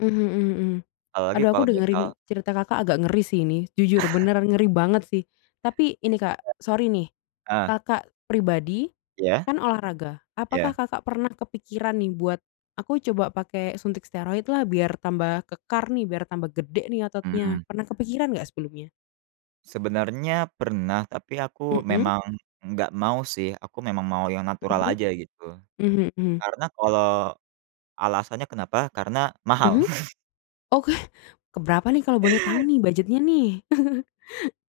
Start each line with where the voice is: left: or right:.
left: Mhm mhm mhm.
right: Apalagi
left: Aduh, aku
right: kalau misal
left: dengerin cerita Kakak agak ngeri sih ini, jujur, beneran ngeri banget sih. Tapi, ini, Kak, sorry nih,
right: Ah!
left: Kakak pribadi
right: Iya?
left: kan olahraga, apakah
right: Iya.
left: Kakak pernah kepikiran nih buat, "Aku coba pake suntik steroid lah, biar tambah kekar nih, biar tambah gede nih ototnya."
right: Mmm.
left: Pernah kepikiran nggak sebelumnya?
right: Sebenarnya pernah, tapi aku
left: Mhm.
right: memang enggak mau sih, aku memang mau yang natural
left: Mhm.
right: aja gitu.
left: Mhm mhm.
right: Karena kalau alasannya kenapa, karena mahal.
left: Mhm. Oke. ke berapa nih kalau boleh tahu nih budgetnya nih?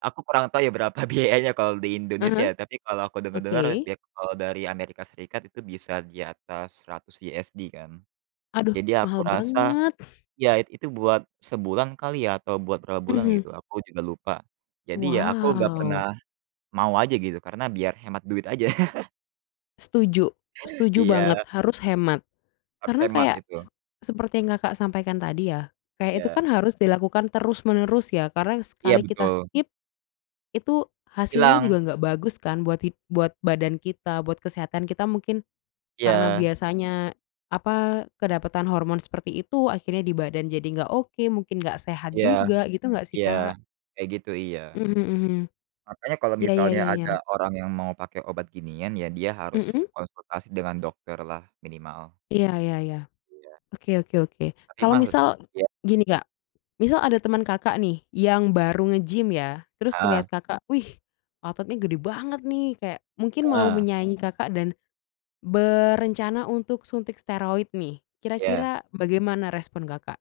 right: Aku kurang tahu ya, berapa biayanya kalau di
left: Ah
right: Indonesia,
left: hah.
right: ya, tapi kalau aku dengar-dengar,
left: Oke.
right: di at kalau dari Amerika Serikat itu bisa di atas 100 USD, kan.
left: Aduh,
right: Jadi, aku
left: mahal
right: rasa,
left: banget.
right: ya, it itu buat sebulan kali ya, atau buat berapa bulan
left: Mhm.
right: gitu aku juga lupa. Jadi, ya, aku nggak pernah
left: Wow.
right: mau aja gitu, karena biar hemat duit aja.
left: Setuju setuju banget,
right: Iya.
left: harus hemat.
right: Harus
left: Karena
right: hemat
left: kayak
right: itu.
left: se seperti yang Kakak sampaikan tadi ya, kayak itu kan
right: Iya.
left: harus dilakukan terus menerus, ya? Karena
right: Iya,
left: sekali kita
right: betul.
left: skip itu hasilnya juga
right: Hilang.
left: nggak bagus kan buat hid buat badan kita, buat kesehatan kita. Mungkin karena
right: Iya.
left: biasanya, apa, kedapatan hormon seperti itu akhirnya di badan jadi nggak oke, mungkin nggak sehat
right: Iya.
left: juga, gitu nggak sih,
right: Iya,
left: Kak?
right: kayak gitu, iya.
left: Mhm mhm.
right: Makanya kalau
left: Iya iya
right: misalnya
left: iya iya.
right: ada orang yang mau pakai obat ginian, ya, dia harus
left: Mhm?
right: konsultasi dengan dokter lah minimal.
left: Iya iya iya,
right: Iya.
left: oke oke oke.
right: Tapi
left: Kalau
right: mahal?
left: misal
right: Iya.
left: gini, Kak, misal ada temen Kakak nih yang baru nge-gym ya, terus
right: Heeh.
left: liat Kakak, "Wih, ototnya gede banget nih." Kayak mungkin mau
right: Heeh.
left: menyaingin Kakak, dan berencana untuk suntik steroid nih,
right: Iya.
left: kira-kira bagaimana respon Kakak?